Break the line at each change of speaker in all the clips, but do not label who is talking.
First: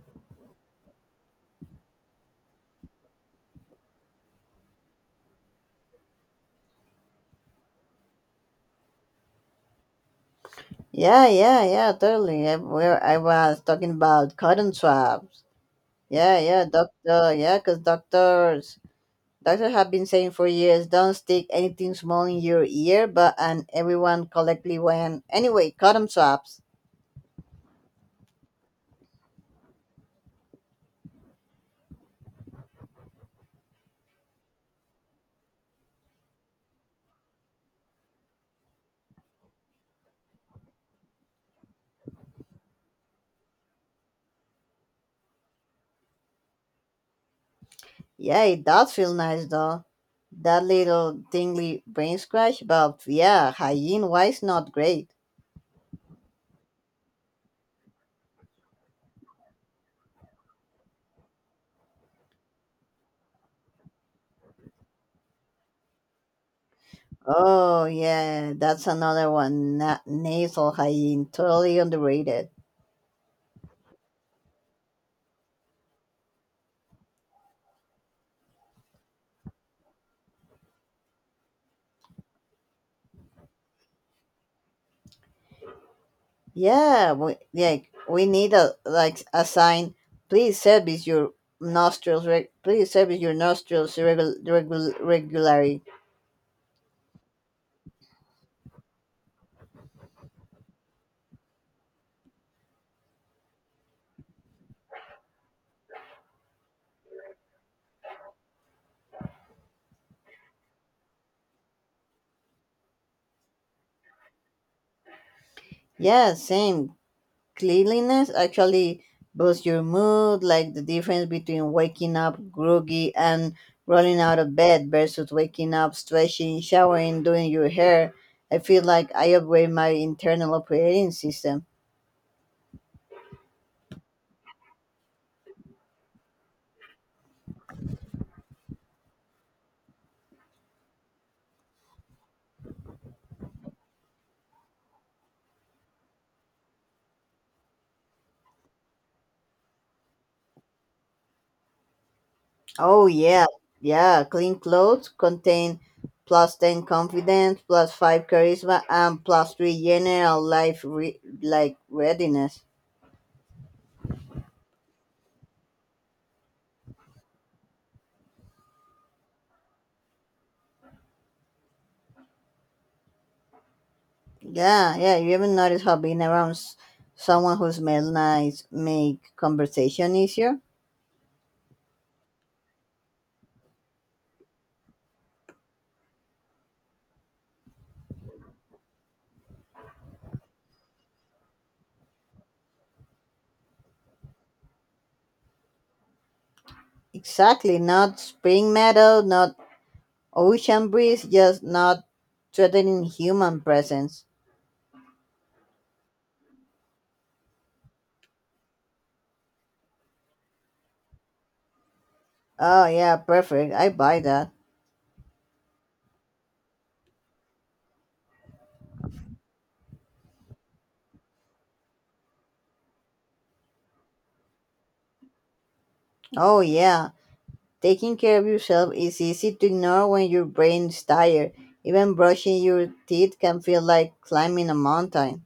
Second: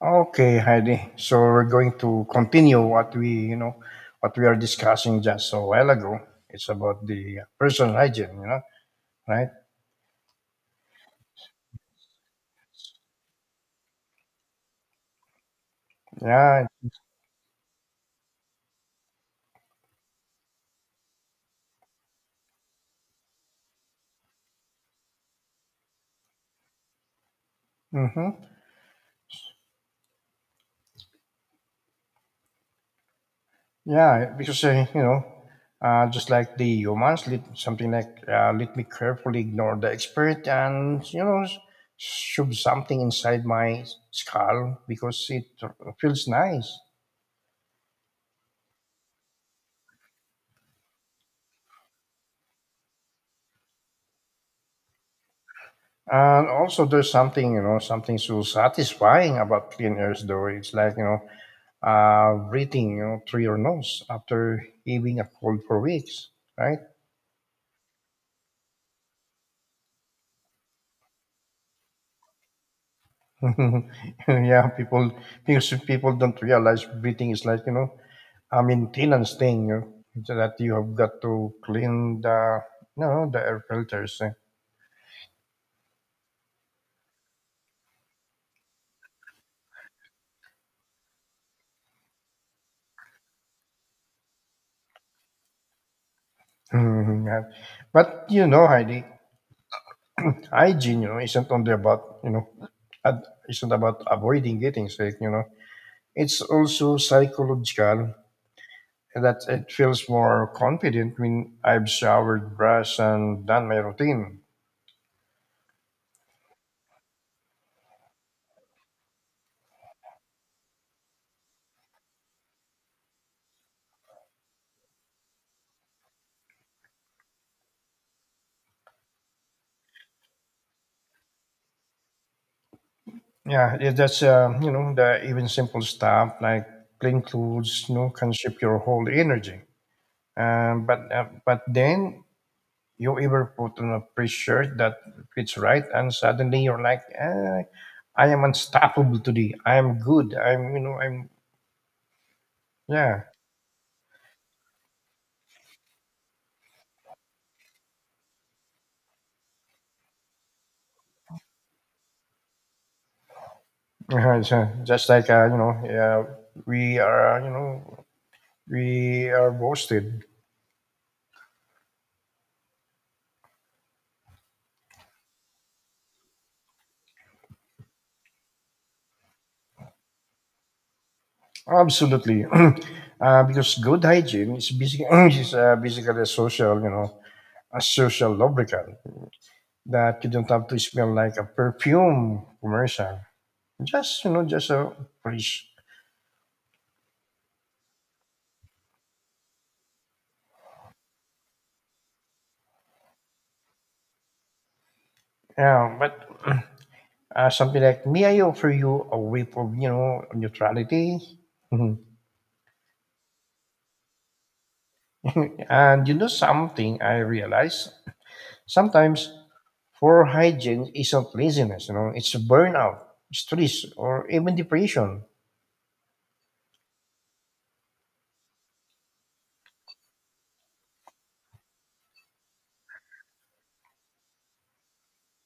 Okay, Heidi. So we're going to continue what we are discussing just a while ago. It's about the personal hygiene, right?
Yeah, yeah, yeah, totally. Where I was talking about cotton swabs. Yeah, yeah,
Yeah.
doctor. Yeah, because doctors have been saying for years, don't stick anything small in your ear. But and everyone collectively went anyway. Cotton swabs.
Mm-hmm. Yeah, because just like the humans, something like let me carefully ignore the expert and shove something inside my skull because it feels nice.
Yeah, it does feel nice though. That little tingly brain scratch, but yeah, hygiene wise, not great.
And also, there's something so satisfying about clean air, though. It's like breathing through your nose after having a cold for weeks, right?
Oh yeah, that's another one. Nasal hygiene, totally underrated.
yeah, people because people don't realize breathing is like a maintenance thing, so that you have got to clean the air filters. eh.
Yeah, we need a sign. Please service your nostrils. Please service your nostrils regularly.
Mhm. Yeah. But you know, Heidi, hygiene isn't only about isn't about avoiding getting sick. You know, it's also psychological that it feels more confident when I've showered, brushed, and done my routine.
Yeah, same. Cleanliness actually boosts your mood. Like the difference between waking up groggy and rolling out of bed versus waking up, stretching, showering, doing your hair. I feel like I upgrade my internal operating system.
Yeah, that's you know the even simple stuff like clean clothes, you know, can shift your whole energy. But then you ever put on a pretty shirt that fits right, and suddenly you're like, eh, I am unstoppable today. I am good. I'm you know I'm
Oh
yeah.
yeah, yeah. Clean clothes contain plus ten confidence, plus five charisma, and plus three general life readiness.
Uh-huh, it's, just like you know, yeah, we are we are boasted.
Yeah, yeah. You ever not noticed how being around someone who smells nice make conversation easier.
Absolutely. Because good hygiene is basically, basically a social, you know, a social lubricant that you don't have to smell like a perfume commercial. Just, you know, just a fresh.
Exactly. Not spring meadow, not ocean breeze, just not threatening human presence.
Yeah, but something like, may I offer you a whip of, you know, neutrality? Mhm.
Oh yeah, perfect. I buy that.
And you know something I realize sometimes poor hygiene isn't laziness, you know, it's burnout, stress, or even depression.
Oh yeah. Taking care of yourself is easy to ignore when your brain is tired. Even brushing your teeth can feel like climbing a mountain.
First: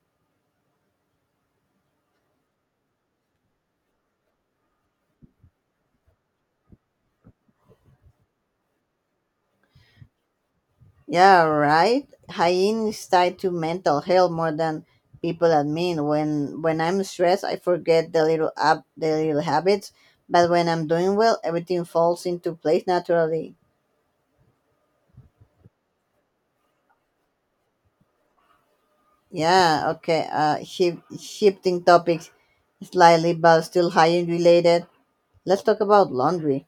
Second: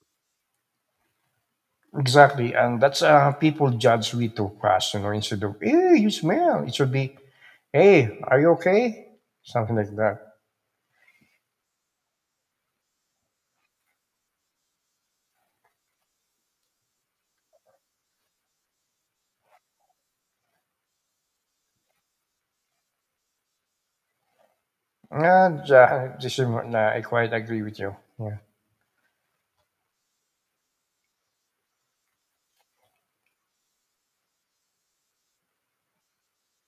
Exactly, and that's people judge with too fast, you know. Instead of "Hey, you smell," it should be "Hey, are you okay?" Something like that.
Yeah, right. Hygiene is tied to mental health more than people admit. When I'm stressed, I forget the little habits, but when I'm doing well, everything falls into place naturally.
And this is, nah, I quite agree with you. Yeah,
Yeah. Okay. Shifting topics slightly, but still hygiene related. Let's talk about laundry.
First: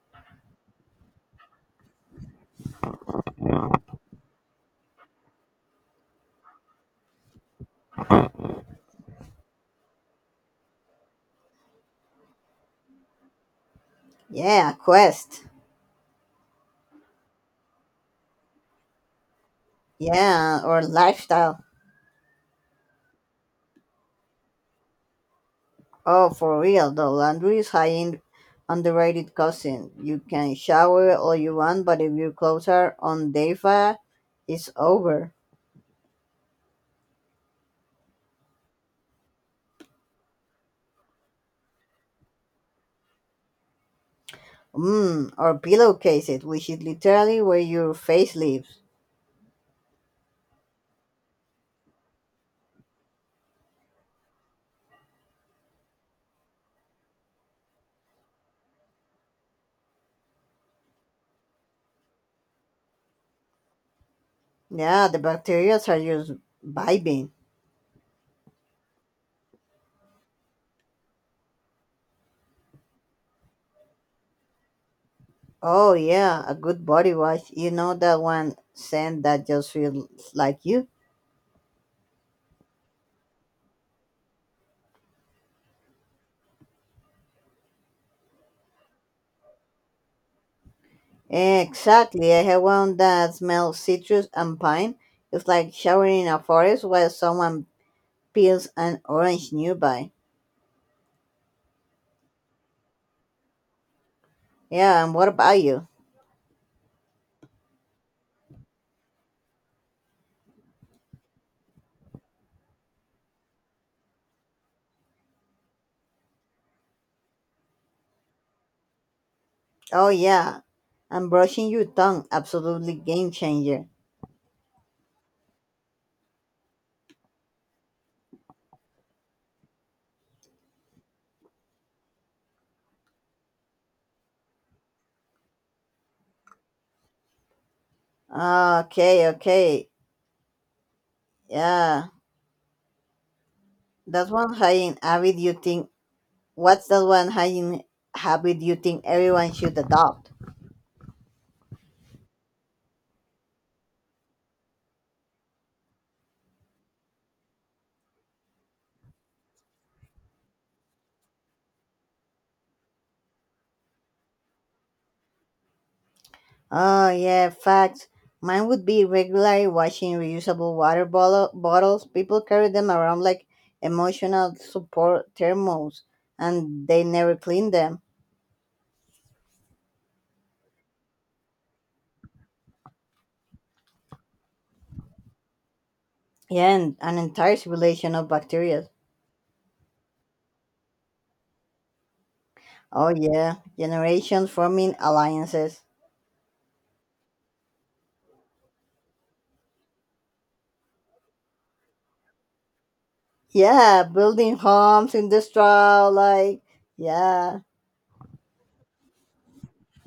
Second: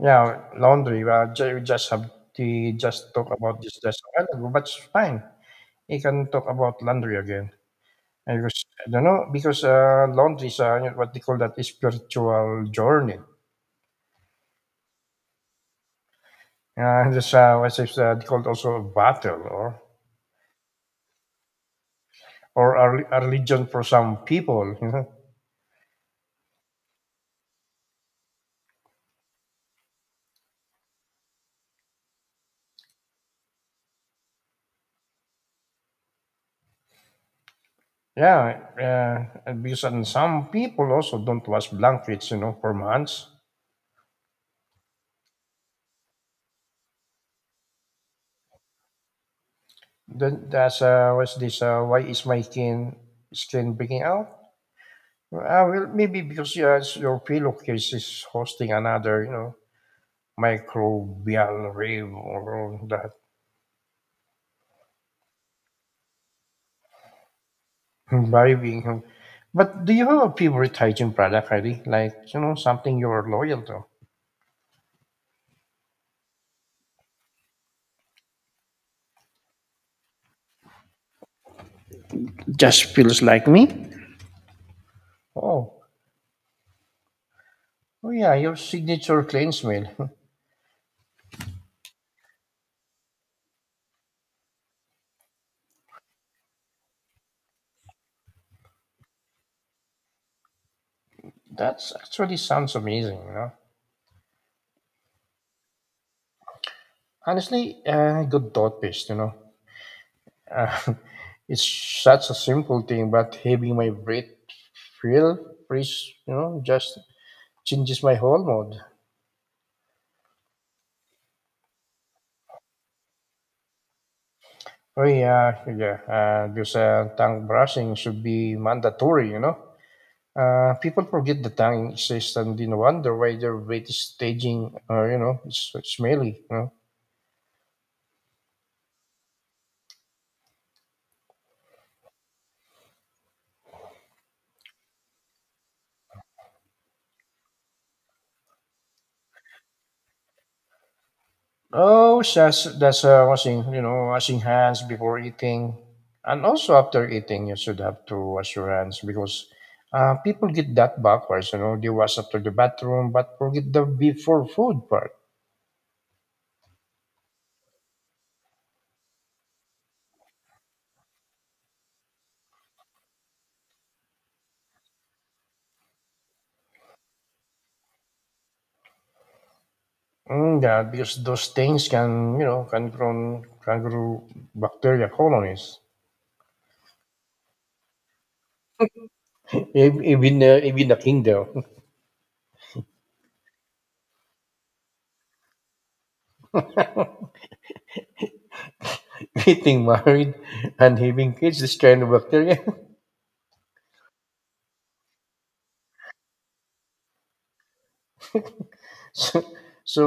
yeah. Laundry. Well, we just have to just talk about this just a while ago, but it's fine. You can talk about laundry again. And because I don't know because laundry is what they call that is spiritual journey.
Yeah, Quest.
This what is called also a battle
Yeah, or lifestyle.
or a religion for some people, you know.
Oh, for real, the laundry is high in underrated cousin. You can shower all you want, but if your clothes are on Deva, it's over.
Yeah, and because and some people also don't wash blankets, you know, for months.
Mmm, or pillowcases, which is literally where your face lives.
Then that's what's this? Why is my skin breaking out? Well, maybe because yes, your pillowcase is hosting another, you know, microbial rave or all that
Yeah, the bacteria are just vibing.
vibing. But do you have a favorite hygiene product, Heidi? Like you know, something you're loyal to?
Oh yeah, a good body wash. You know that one scent that just feels like you?
Just feels like me. Oh, oh yeah, your signature cleanse meal.
Exactly. I have one that smells citrus and pine. It's like showering in a forest while someone peels an orange nearby.
That's actually sounds amazing, you know.
Yeah, and what about you?
Honestly, good toothpaste, you know. Uh, it's such a simple thing, but having my breath feel fresh, you know, just changes my whole mood.
Oh, yeah. And brushing your tongue. Absolutely game changer.
Oh yeah, yeah. This tongue brushing should be mandatory, you know. People forget the tongue exists and then wonder why their breath is staging, you know, it's smelly, you know.
Okay, okay. Yeah. That's one hygiene habit you think. What's that one hygiene habit you think everyone should adopt?
Oh, that's washing washing hands before eating, and also after eating you should have to wash your hands because people get that backwards. You know they wash after the bathroom but forget the before food part.
Oh, yeah, facts. Mine would be regularly watching reusable water bottles. People carry them around like emotional support thermos and they never clean them.
Mm, yeah, because those things can you know can grow bacteria colonies.
Yeah, and an entire civilization of bacteria.
Even even the king though,
Oh, yeah, generations forming alliances.
getting married and having kids, this kind of bacteria.
Yeah, building homes, in the straw. Like, yeah,
so. So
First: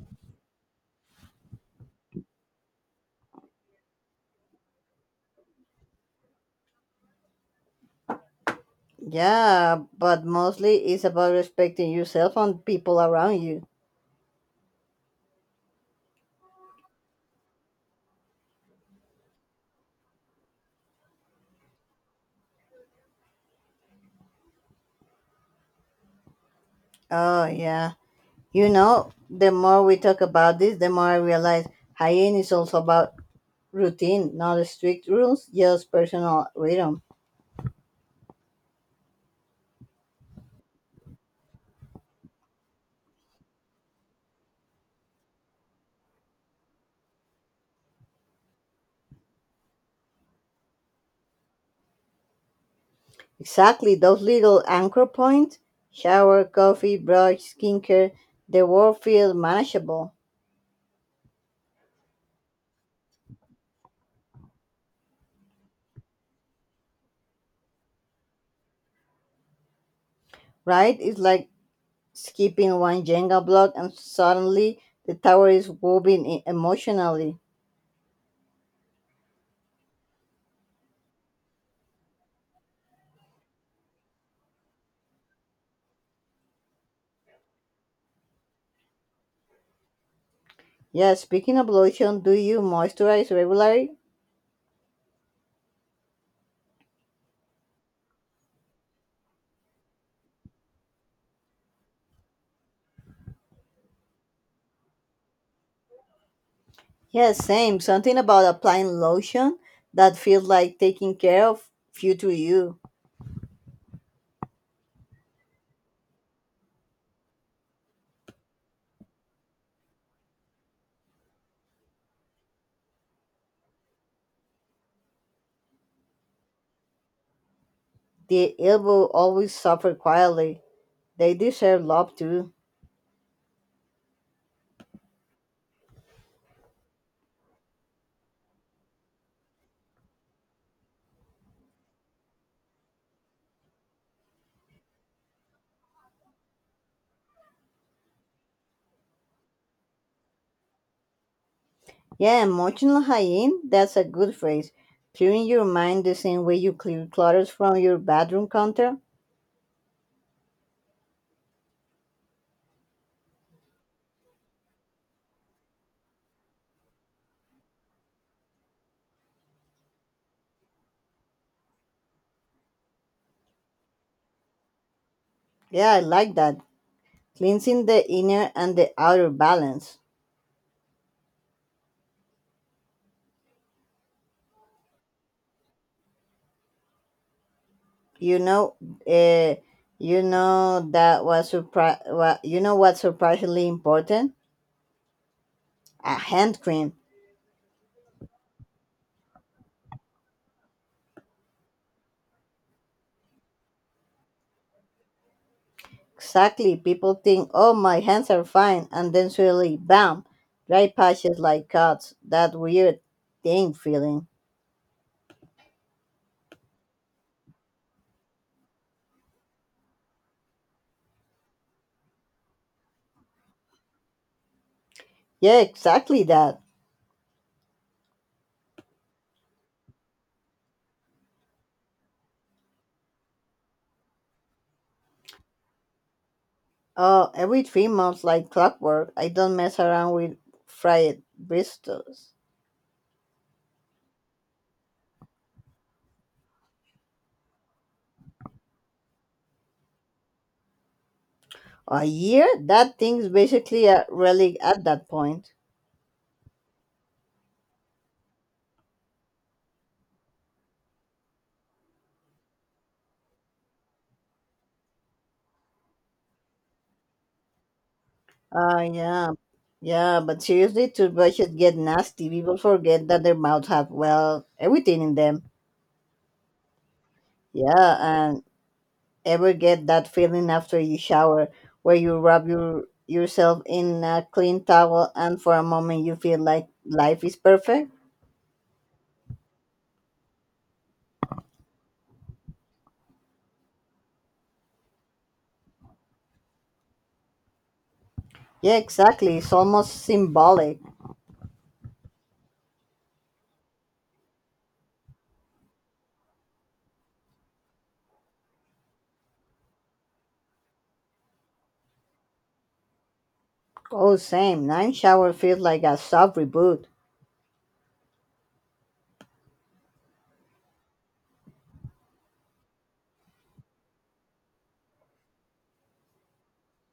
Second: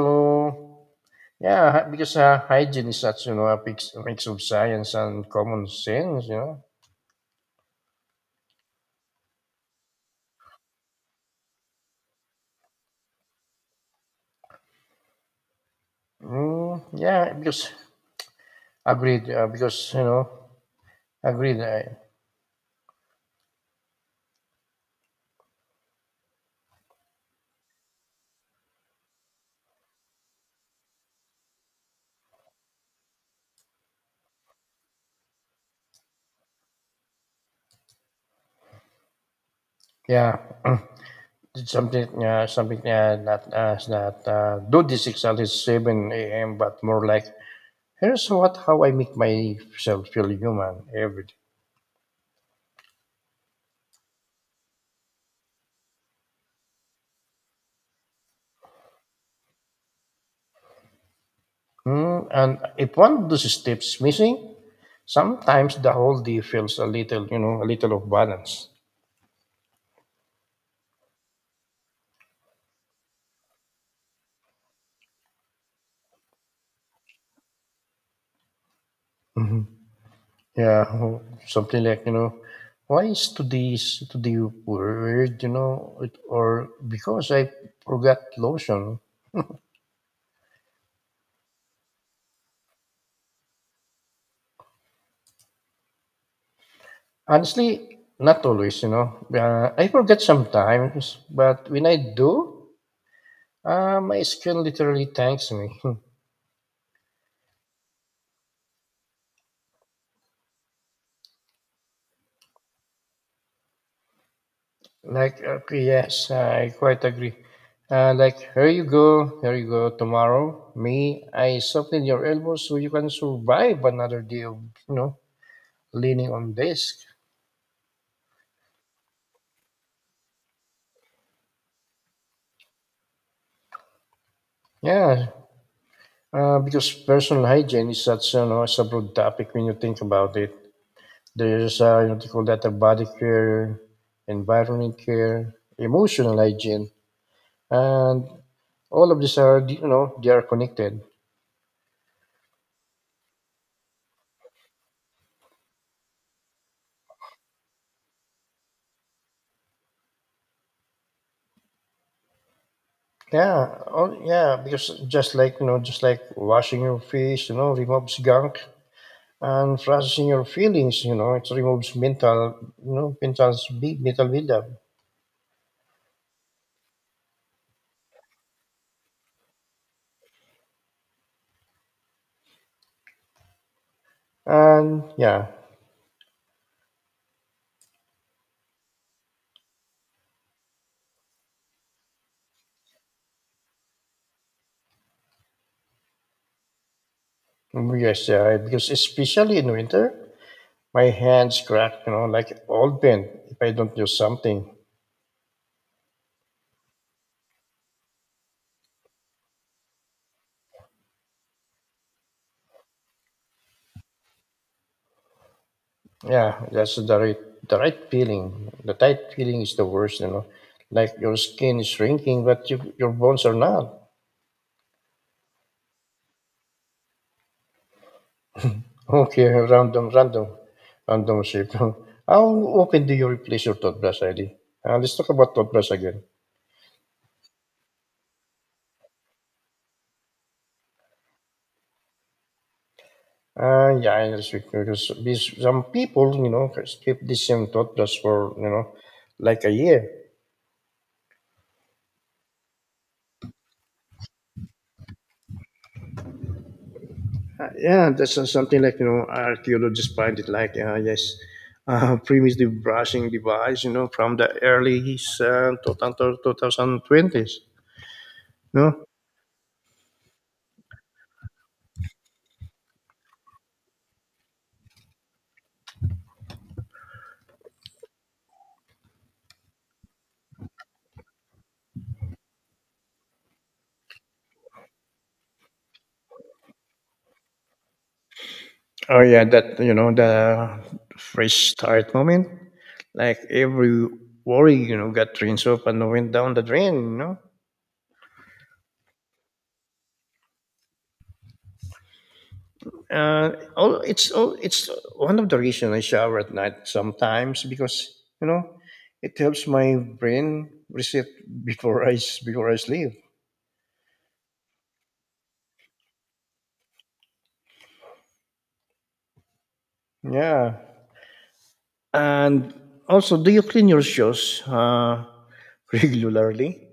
yeah, because hygiene is such you know a mix of science and common sense. You know.
yeah, but mostly it's about respecting yourself and people around you.
Mm, yeah, because agreed. Because you know agreed.
Oh, yeah. You know, the more we talk about this, the more I realize hygiene is also about routine, not strict rules, just personal rhythm.
Yeah, it's something that do this exactly seven a.m. But more like here's what how I make myself feel human every day.
Exactly, those little anchor points, shower, coffee, brush, skincare, the world feels manageable,
Mm, and if one of those steps missing, sometimes the whole day feels a little you know a little of balance.
right? It's like skipping one Jenga block and suddenly the tower is wobbling emotionally.
Yeah, oh, something like, you know, why is today weird, you know, it, or because I forgot lotion.
Yeah, speaking of lotion, do you moisturize regularly?
Honestly, not always, you know. I forget sometimes, but when I do, my skin literally thanks me.
Yeah, same. Something about applying lotion that feels like taking care of future you.
like, okay, yes, I quite agree. Like, here you go, tomorrow. Me, I soften your elbow so you can survive another day of, you know, leaning on desk.
The elbow always suffer quietly. They deserve love too.
Yeah, because personal hygiene is such you know, it's a broad topic when you think about it. There's you know, they call that a body care, environment care, emotional hygiene, and all of these are you know they are connected.
Yeah, emotional hygiene, that's a good phrase. Clearing your mind the same way you clear clutters from your bedroom counter.
Yeah, all, yeah, because just like you know, just like washing your face, you know, removes gunk and processing your feelings, you know, it removes mental, you know, mental big mental buildup.
Yeah, I like that. Cleansing the inner and the outer balance.
And yeah,
You know, uh, you know that was surpri- wa- you know what's surprisingly important? A hand cream.
yes, yeah, because especially in winter. My hands crack, you know, like old paint if I don't do something.
Exactly. People think, oh, my hands are fine, and then suddenly, bam, dry patches like cuts. That weird thing feeling.
Yeah, that's the right feeling. The tight feeling is the worst, you know. Like your skin is shrinking, but your bones are not.
Yeah, exactly that.
Okay, random shape. How often do you replace your toothbrush, Eddie? Let's talk about toothbrush again.
Oh, every three months, like clockwork, I don't mess around with fried bristles.
Yeah, I understand because these, some people, you know, keep the same toothbrush for, you know, like a year.
A year? That thing's basically a relic at that point.
Yeah, that's something like you know archaeologists find it like yes, primitive brushing device you know from the early 2020s.
Ah,
No,
yeah. Yeah, but seriously, toothbrushes get nasty. People forget that their mouths have, well, everything in them. Yeah, ever get that feeling after you shower where you rub yourself in a clean towel and for a moment you feel like life is perfect?
oh yeah, that you know the fresh start moment. Like every worry you know got rinsed off and went down the drain. You know,
Yeah, exactly. It's almost symbolic.
it's one of the reasons I shower at night sometimes because you know it helps my brain reset before I sleep.
Oh, same. Nine shower feels like a soft reboot.
Yeah. And also, do you clean your shoes regularly?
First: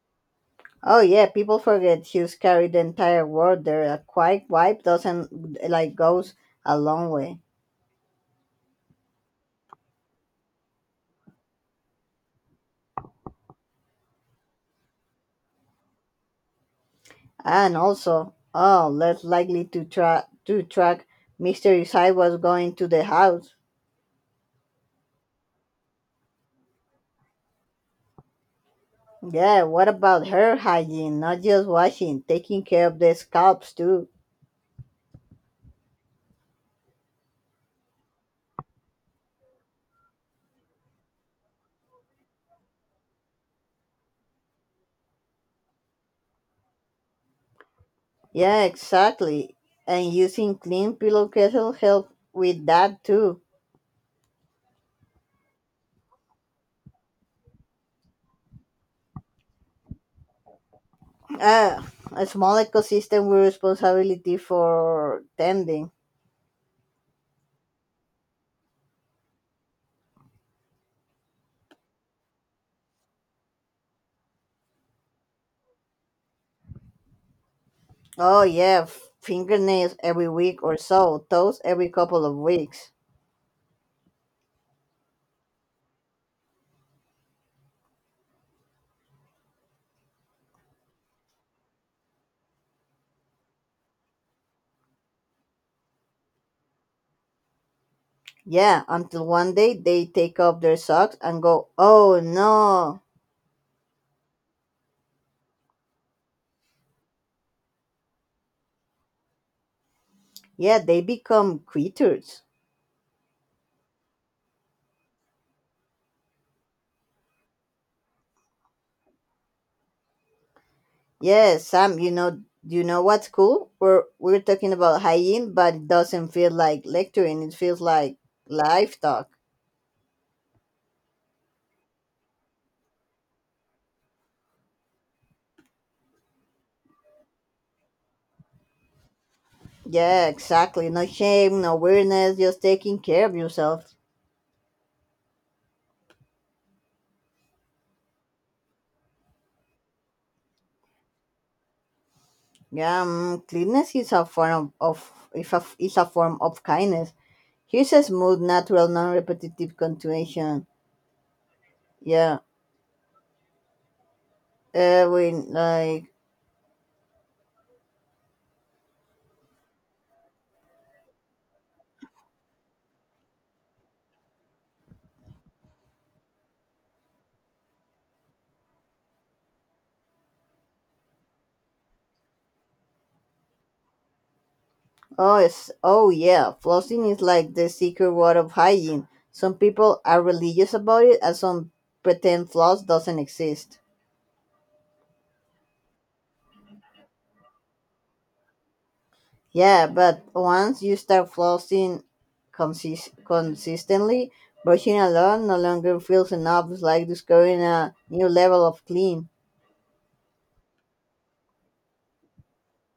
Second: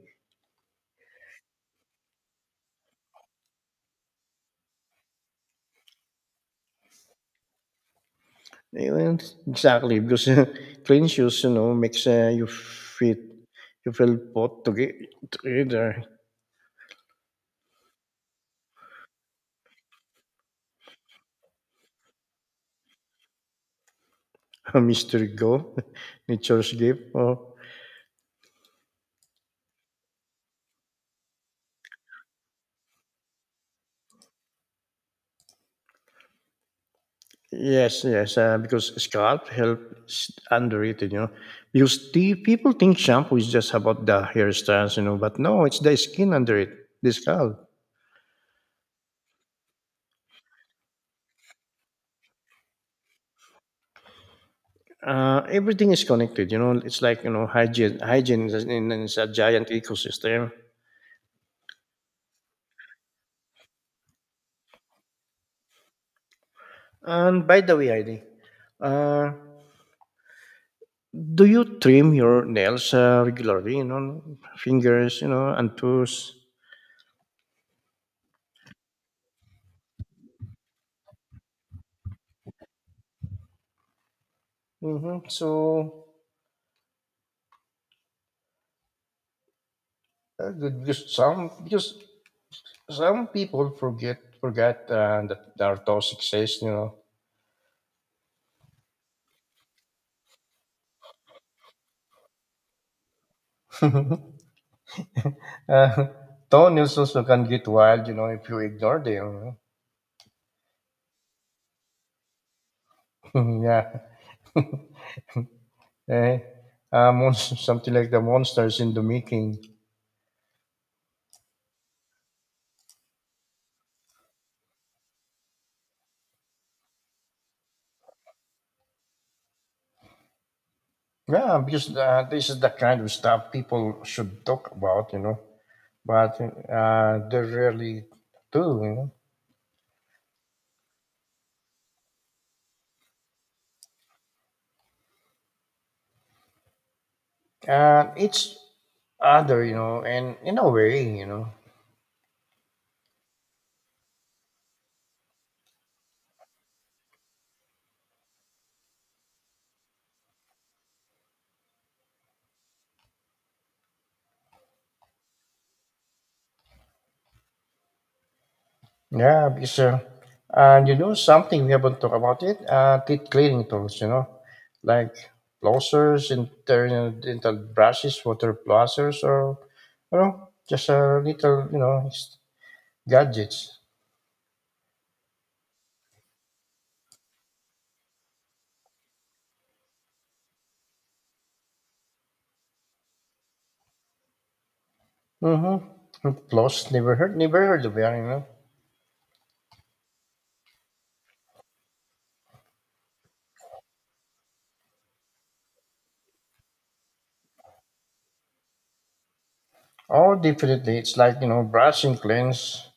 Oh yeah, people forget shoes carry the entire world there. A quick wipe doesn't like goes a long way.
Even- exactly, because clean shoes, you know, makes you feel put together.
And also, oh, less likely to track mystery side was going to the house.
A mystery go, nature's gift. Oh,
Yeah, what about hair hygiene? Not just washing, taking care of the scalps too.
yes, yes, because scalp help is underrated, you know. Because the people think shampoo is just about the hairstyles, you know, but no, it's the skin under it, the scalp.
Yeah, exactly. And using clean pillowcases help with that too.
Everything is connected. You know, it's like you know hygiene. Hygiene is a giant ecosystem.
Uh, a small ecosystem with responsibility for tending.
And by the way, Heidi, uh, do you trim your nails regularly? You know, fingers, you know, and toes.
Oh yeah, fingernails every week or so, toes every couple of weeks.
Mm-hmm. So good, because some people forget that their toes exist. You
Yeah, until one day they take off their socks and go, oh no.
know, uh, toenails also can get wild. You know, if you ignore them. You
Yeah, they become quitters.
know. yeah. Eh, something like the monsters in the making.
Yes, Sam, you know what's cool? We're talking about hygiene, but it doesn't feel like lecturing. It feels like live talk.
Yeah, because this is the kind of stuff people should talk about, you know, but they rarely do, you know.
Yeah, exactly. No shame, no weirdness, just taking care of yourself.
And it's other, you know, and in a way, you know.
Yeah, mm, cleanness is a form of if a, is a form of kindness. Here's a smooth, natural, non-repetitive continuation. Yeah, we like.
Yeah, because, and you know something we haven't talked about it, teeth cleaning tools, you know, like flossers, internal dental brushes, water flossers, or, you know, just a little, you know, gadgets.
Oh, oh yeah, flossing is like the secret word of hygiene. Some people are religious about it, and some pretend floss doesn't exist.
Mm-hmm. Plus, never heard of it. You know.
Yeah, but once you start flossing consistently, brushing alone no longer feels enough. It's like discovering a new level of clean.
Oh, definitely. It's like you know, brushing cleans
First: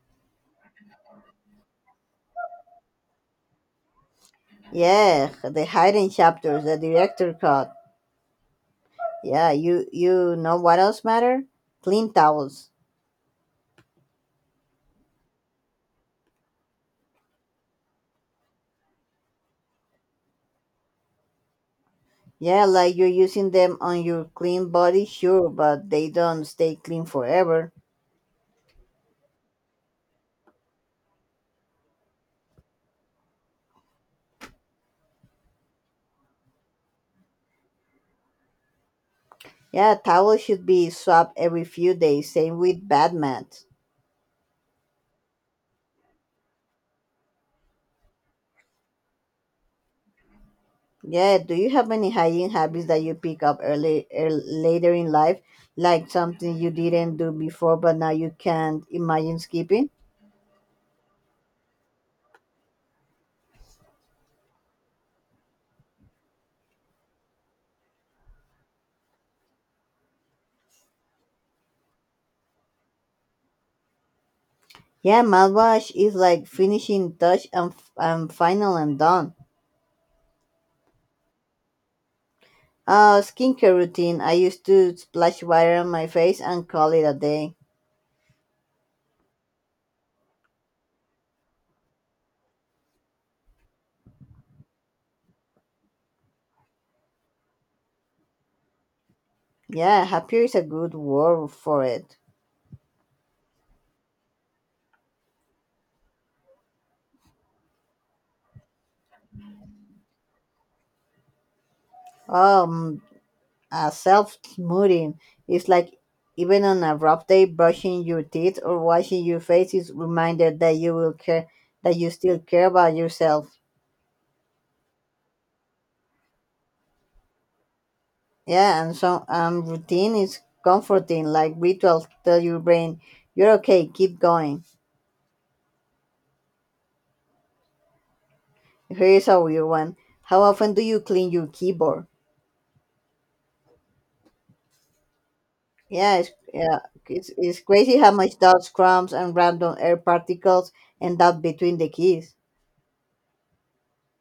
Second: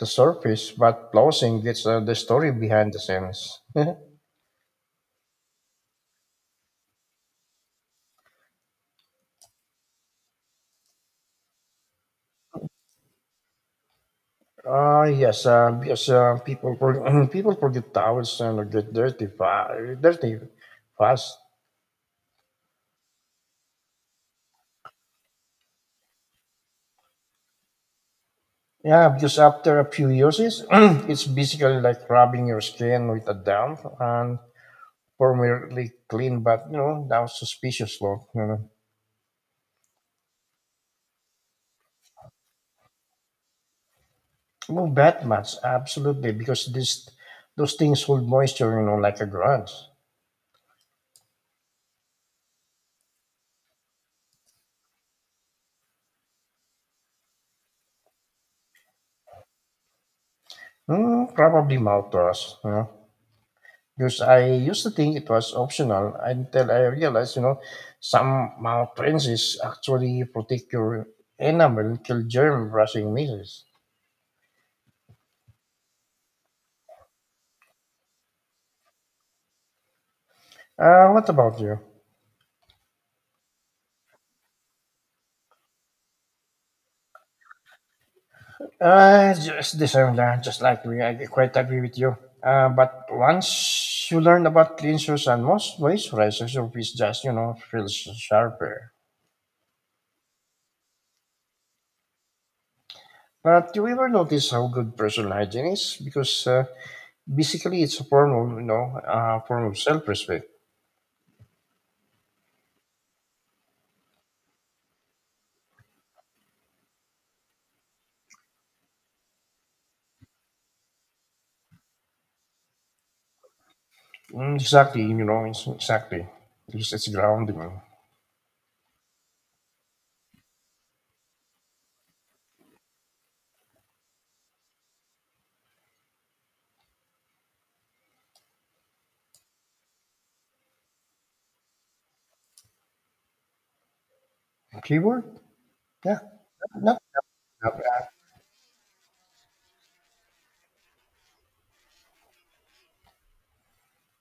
the surface, but flossing gets the story behind the scenes.
Yeah, the hidden chapters, the director cut. Yeah, you know what else matter? Clean towels.
Ah, yes. People forget towels and they get dirty fast.
Yeah, like you're using them on your clean body, sure, but they don't stay clean forever.
Yeah, because after a few uses, it's basically like rubbing your skin with a damp and formerly clean, but you know, now suspicious look. You know.
Yeah, towels should be swapped every few days, same with bad mats.
Oh, bat mats, absolutely, because this those things hold moisture, you know, like a grudge.
Yeah, do you have any hygiene habits that you pick up early, later in life, like something you didn't do before but now you can't imagine skipping?
Mm, probably mouthwash, you know, because I used to think it was optional until I realized, you know, some mouth rinses actually protect your enamel and kill germ brushing misses.
Yeah, mouthwash is like finishing touch and, and final and done.
What about you?
Skincare routine. I used to splash water on my face and call it a day.
Just the same, lah, just like we, I quite agree with you. But once you learn about cleansers and most moisturizers, your face just, you know, feels sharper.
Yeah, happier is a good word for it.
But do you ever notice how good personal hygiene is? Because basically, it's a form of you know a form of self-respect.
Um, a self smoothing is like even on a rough day, brushing your teeth or washing your face is reminder that you will care, that you still care about yourself.
Mm, exactly, you know, it's, exactly. Because it's grounding.
Yeah, and so routine is comforting, like rituals tell your brain you're okay, keep going. Here is a weird one. How often do you clean your keyboard?
Keyword?
Yeah,
Yeah,
it's, yeah,
not,
it's
not
crazy
bad.
how much dust, crumbs, and random air particles end up between the keys.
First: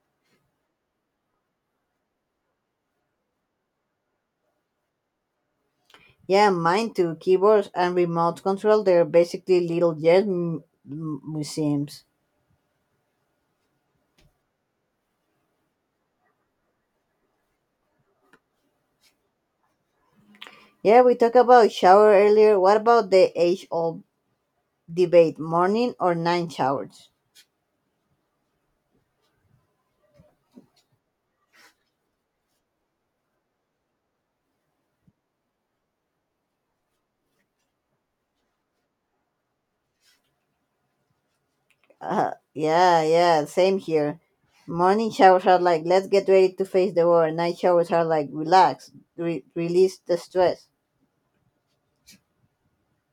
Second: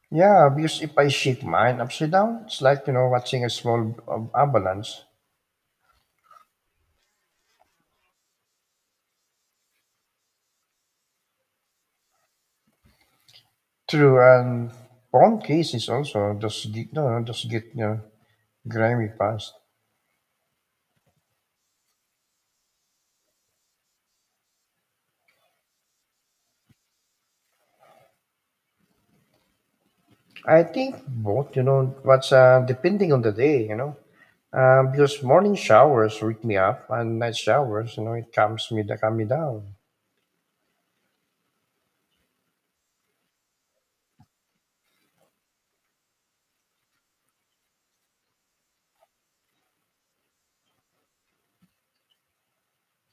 Yeah, because if I shake mine upside down, it's like you know watching a small avalanche.
Yeah, mine too. Keyboards and remote control, they're basically little museums.
True, and phone cases also just get no, no, just get you know grimy fast.
Yeah, we talked about shower earlier. What about the age old debate, morning or night showers?
I think both, you know, what's depending on the day, you know. Because morning showers wake me up, and night showers, you know, it calm me down.
Yeah, same here. Morning showers are like, let's get ready to face the world. Night showers are like, relax, release the stress.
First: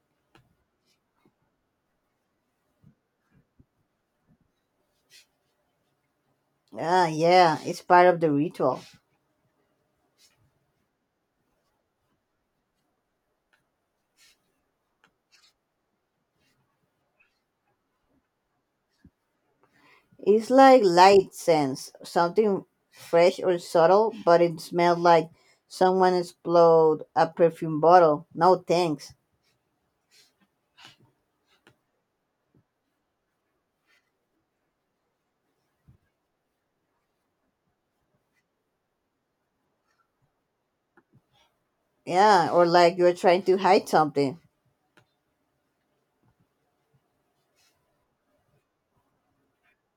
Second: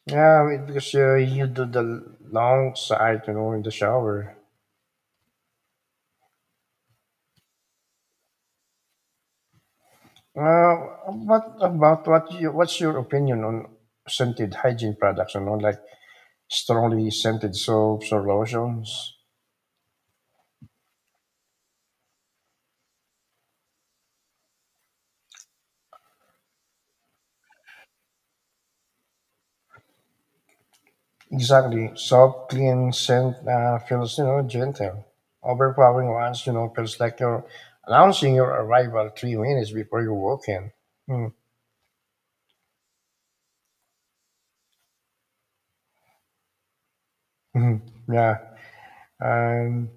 Yeah, because you do the long side, you know, in the shower.
Ah, yeah, it's part of the ritual.
Uh, what about what? You, what's your opinion on scented hygiene products? You know, like strongly scented soaps or lotions.
It's like light sense, something fresh or subtle, but it smelled like someone exploded a perfume bottle. No thanks.
Exactly, soft, clean scent feels, you know, gentle. Overpowering ones, you know, feels like you're announcing your arrival 3 minutes before you walk in. Mm,
Yeah, or like you're trying to hide something.
mhm, Yeah. And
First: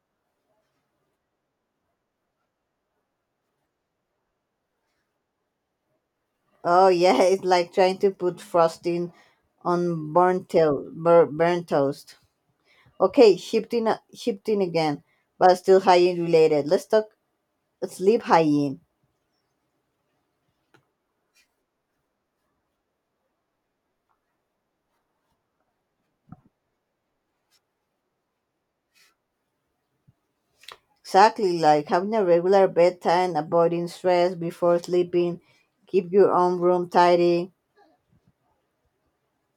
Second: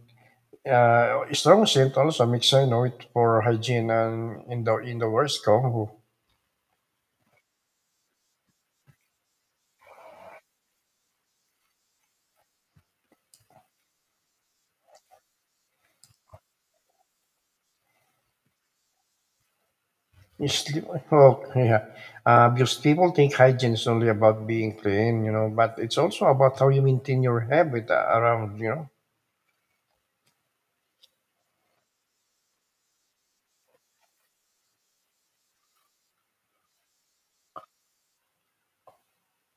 strong scent also makes I know it for hygiene and in the worst go
Oh yeah, it's like trying to put frosting on burnt toast. Okay, shifting again, but still hygiene related. Let's talk sleep hygiene.
is. Oh, yeah, because people think hygiene is only about being clean, you know, but it's also about how you maintain your habit around, you know.
Exactly, like having a regular bedtime, avoiding stress before sleeping, keep your own room tidy.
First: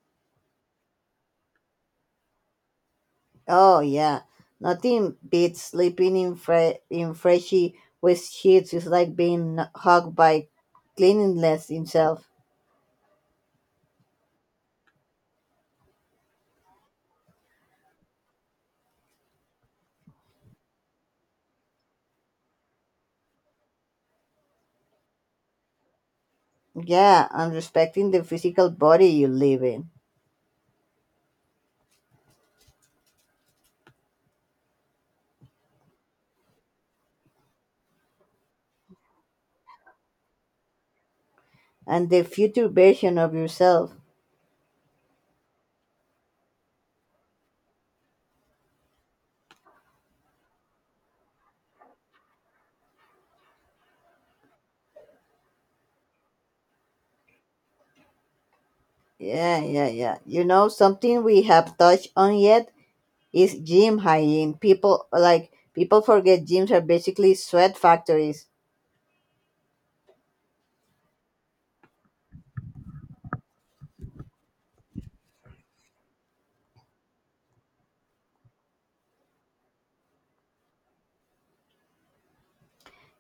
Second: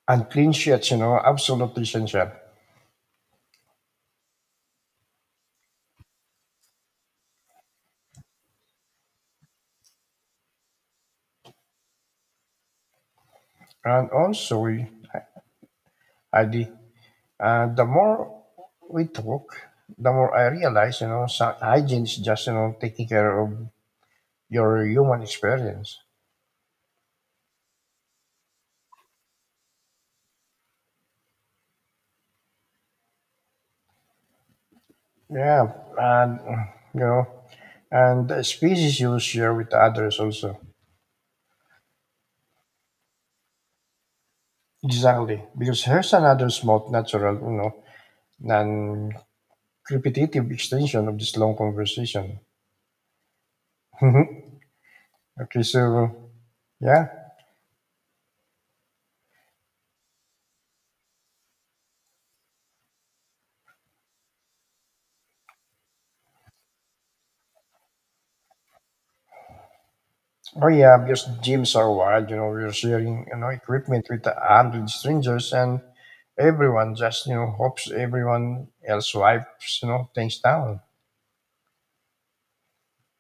And clean sheets, you know, absolutely essential.
Oh yeah, nothing beats sleeping in freshy wet sheets. It's like being hugged by cleanliness himself.
And also ID, the more we talk the more I realize, you know, so hygiene is just, you know, taking care of your human experience.
Yeah, and respecting the physical body you live in
Yeah, and you know, and the species you share with others also.
and the future version of yourself.
Exactly, because here's another small, natural, you know, and repetitive extension of this long conversation. Okay, so yeah,
Yeah, yeah, yeah. You know, something we have touched on yet is gym hygiene. People forget gyms are basically sweat factories.
oh yeah, because gyms are wild. You know, we're sharing, you know, equipment with a hundred strangers, and everyone just, you know, hopes everyone else wipes, you know, things down.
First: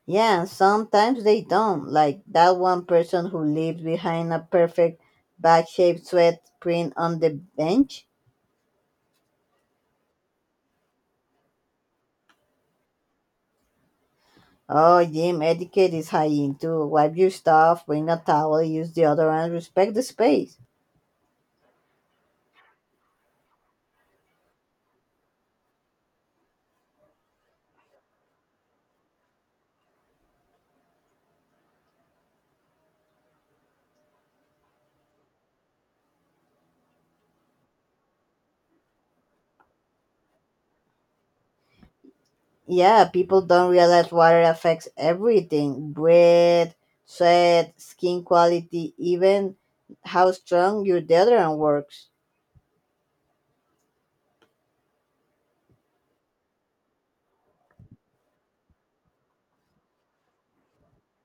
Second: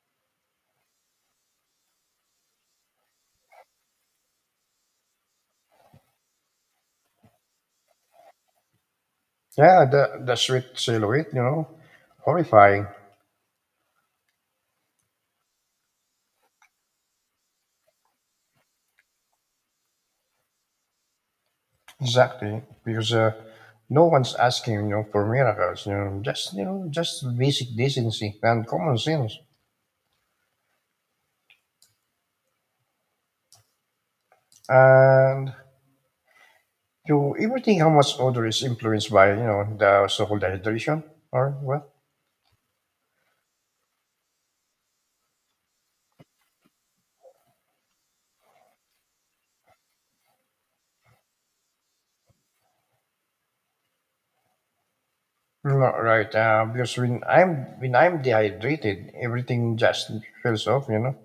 Yeah, sometimes they don't. Like that one person who leaves behind a perfect bag shaped sweat print on the bench.
Yeah, the sweet silhouette, you know, horrifying.
Oh, gym etiquette is high into. Wipe your stuff, bring a towel, use deodorant, respect the space.
Exactly, because no one's asking, you know, for miracles. You know, just, you know, just basic decency and common sense. And you ever think how much odor is influenced by, you know, the so-called dehydration or what?
Yeah, people don't realize water affects everything, breath, sweat, skin quality, even how strong your deodorant works.
Not right, because when I'm dehydrated, everything just feels off. You know,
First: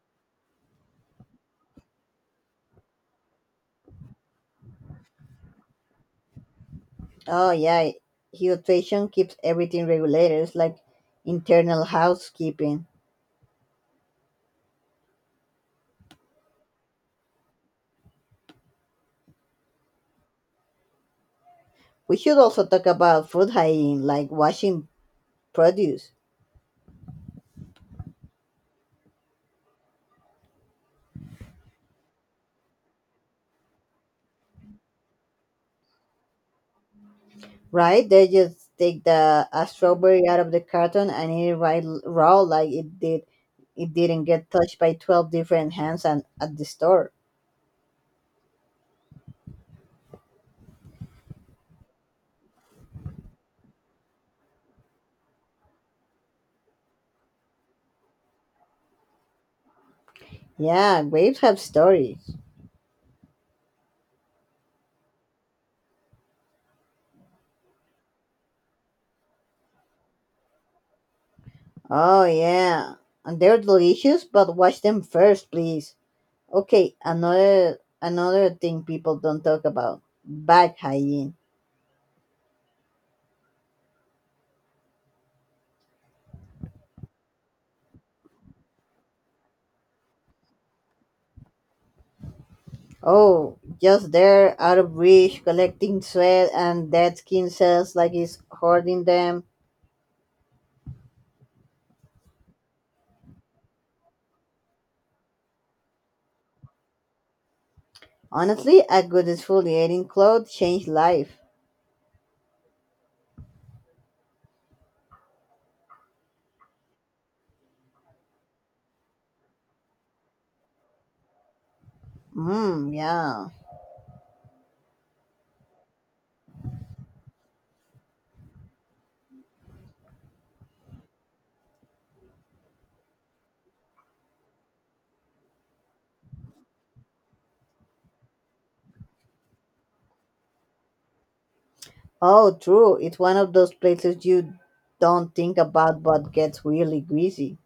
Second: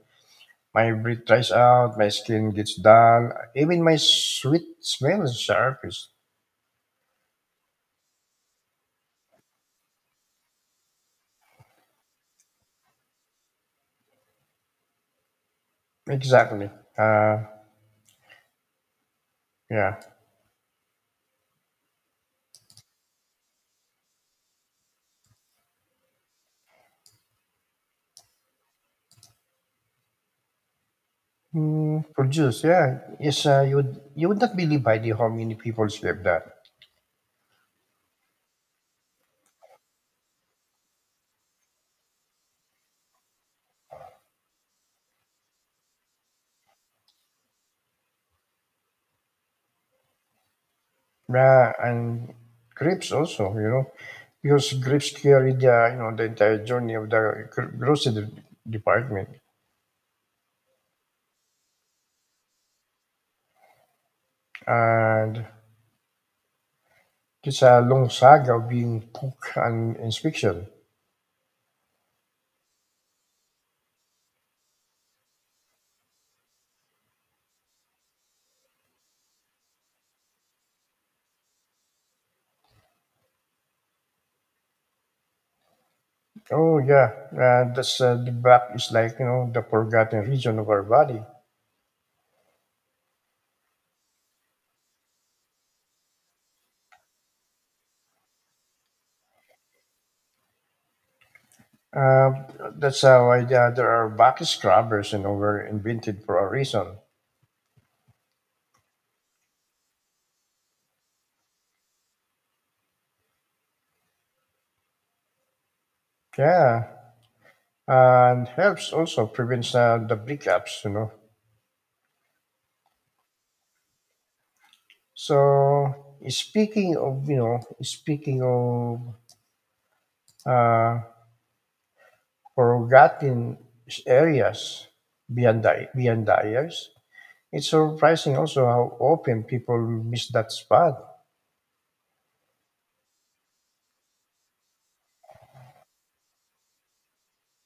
my breath dries out, my skin gets dull, even my sweet smell sharp is
Oh, yeah, hydration keeps everything regulated. It's like internal housekeeping.
exactly. Uh, yeah.
We should also talk about food hygiene, like washing produce,
Mm, produce, yeah. Yes, you would not believe by the how many people sleep that.
right? They just take the a strawberry out of the carton and eat it right raw, like it did. It didn't get touched by 12 different hands and at the store.
And grapes also, you know, because grapes carry the, you know, the entire journey of the grocery department,
Yeah, grapes have stories.
and it's a long saga of being cooked and inspection.
Oh yeah, and they're delicious, but wash them first, please. Okay, another thing people don't talk about: bag hygiene.
Oh yeah, that's the back is like, you know, the forgotten region of our body.
Oh, just there out of reach, collecting sweat and dead skin cells like he's hoarding them.
Uh, that's how I, why the, there are back scrubbers, you know, were invented for a reason.
Honestly, a good exfoliating cloth changed life.
Yeah, and helps also prevents the breakups, you know.
Mmm, yeah.
So speaking of, you know, speaking of uh, forgotten areas beyond the years, it's surprising also how often people miss that spot.
Oh, true. It's one of those places you don't think about but gets really greasy.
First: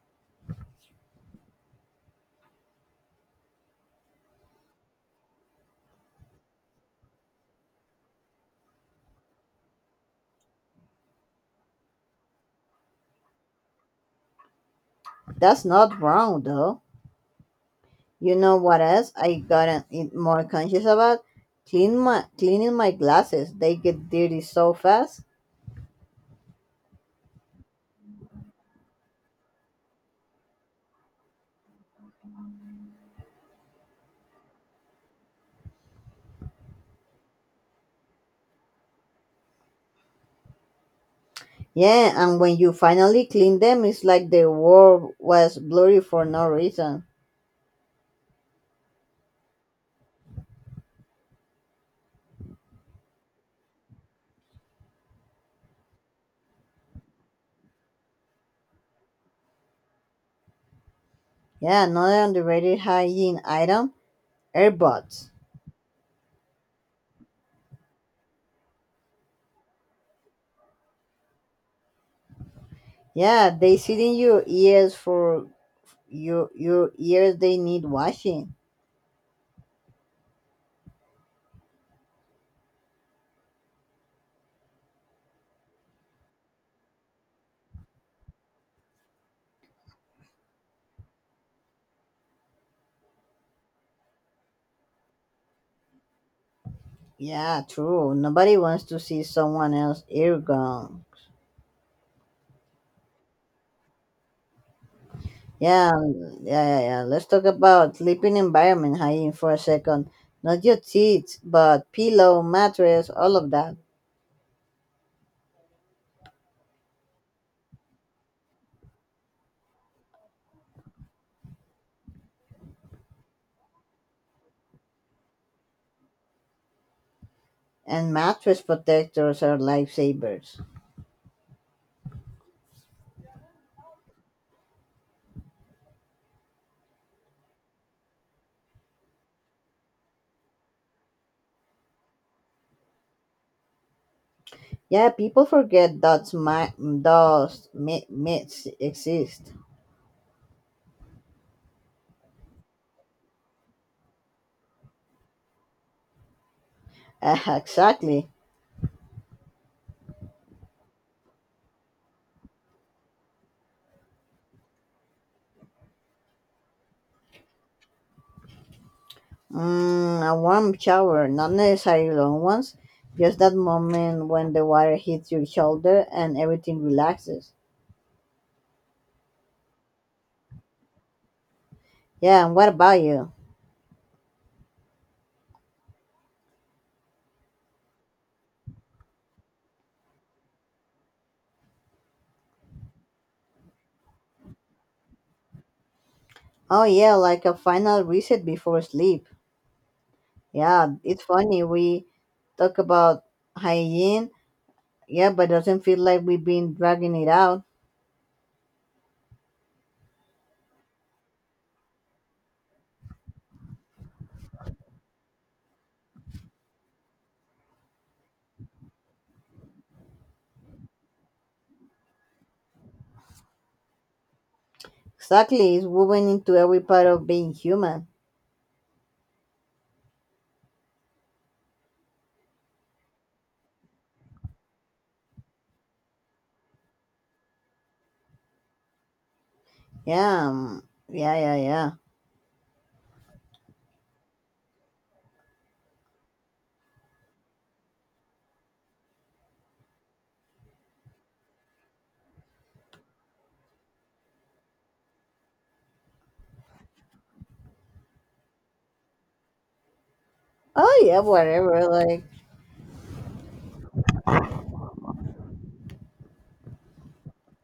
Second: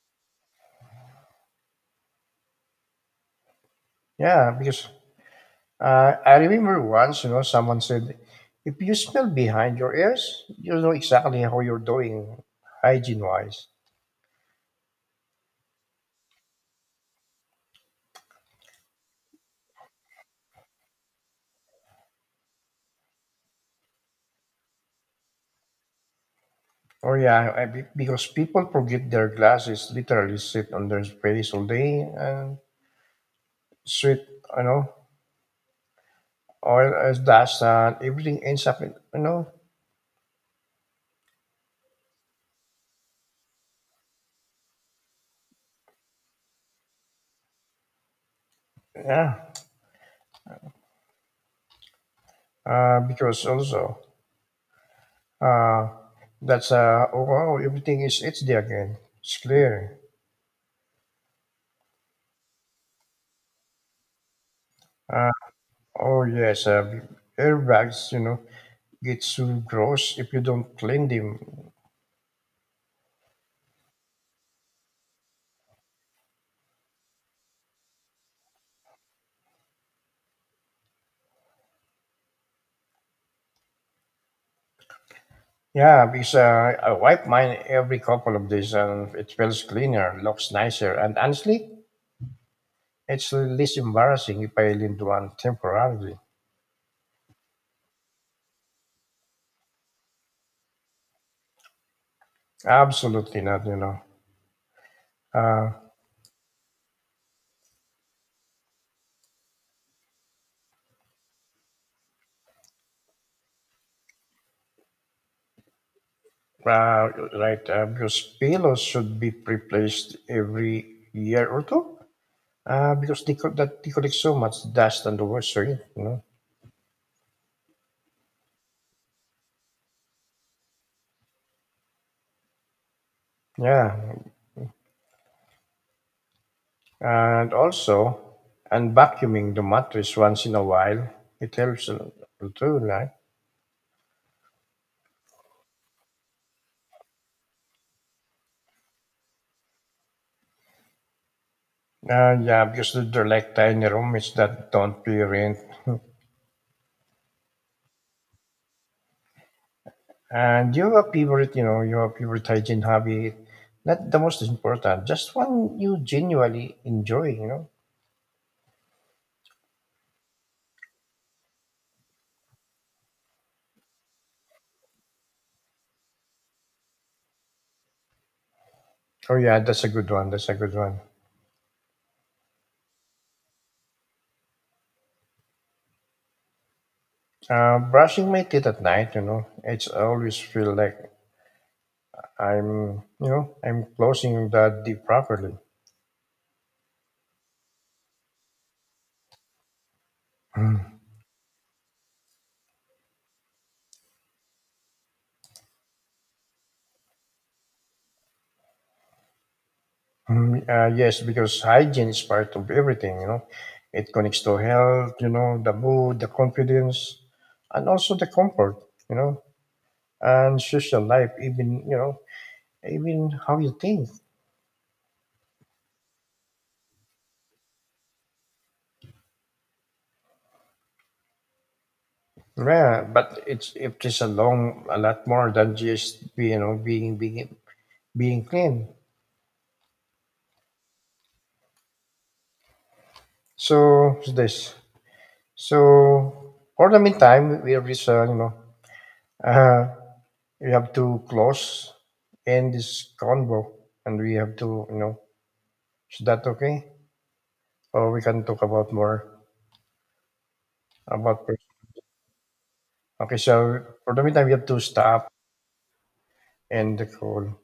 Yeah, because I remember once, you know, someone said if you smell behind your ears, you know exactly how you're doing hygiene wise.
That's not wrong, though. You know what else I gotten it more conscious about? Cleaning my glasses. They get dirty so fast.
Oh yeah, I, because people forget their glasses literally sit on their face all day and sweat, you know, oil as dust and everything ends up, in, you know,
Yeah, and when you finally clean them, it's like the world was blurry for no reason.
yeah. Because also, uh, that's oh wow, everything is it's there again. It's clear.
Yeah, another underrated hygiene item: earbuds.
Uh, oh yes, airbags, you know, get so gross if you don't clean them.
Yeah, they sit in your ears. They need washing.
Yeah, because I wipe mine every couple of days and it feels cleaner, looks nicer, and honestly. It's embarrassing if I lead one temporarily.
Yeah, true. Nobody wants to see someone else ear gone.
Absolutely not, you know.
Yeah, yeah, yeah, yeah. Let's talk about sleeping environment hygiene for a second. Not your teeth, but pillow, mattress, all of that.
Right, because pillows should be replaced every year or two, because they, that, they collect so much dust and the worst, you know.
And mattress protectors are lifesavers.
Yeah, and also, and vacuuming the mattress once in a while, it helps a lot too, right?
Yeah, people forget that's my those myths exist.
Yeah, because they're like tiny rooms that don't pay rent.
Exactly.
And you have a favorite, you know, you have favorite hygiene hobby, not the most important, just one you genuinely enjoy, you know.
Mm, a warm shower, not necessarily long ones, just that moment when the water hits your shoulder and everything relaxes.
Oh yeah, that's a good one. That's a good one.
Yeah, and what about you?
Brushing my teeth at night, you know, it's always feel like I'm, you know, I'm closing the deep properly.
Oh yeah, like a final reset before sleep. Yeah, it's funny we talk about hygiene. Yeah, but doesn't feel like we've been dragging it out.
Mm, yes, because hygiene is part of everything, you know. It connects to health, you know, the mood, the confidence, and also the comfort, you know, and social life, even, you know, even how you think.
Exactly, it's woven into every part of being human.
Yeah, but it's it is a long, a lot more than just, you know, being being clean.
Yeah, yeah, yeah, yeah.
So it's this. So for the meantime, we have this. You know, uh, we have to close end this convo, and we have to you know. Is that okay? Or we can talk about more
Oh yeah,
about.
whatever. Like,
Okay, so for the meantime, we have to stop and the call.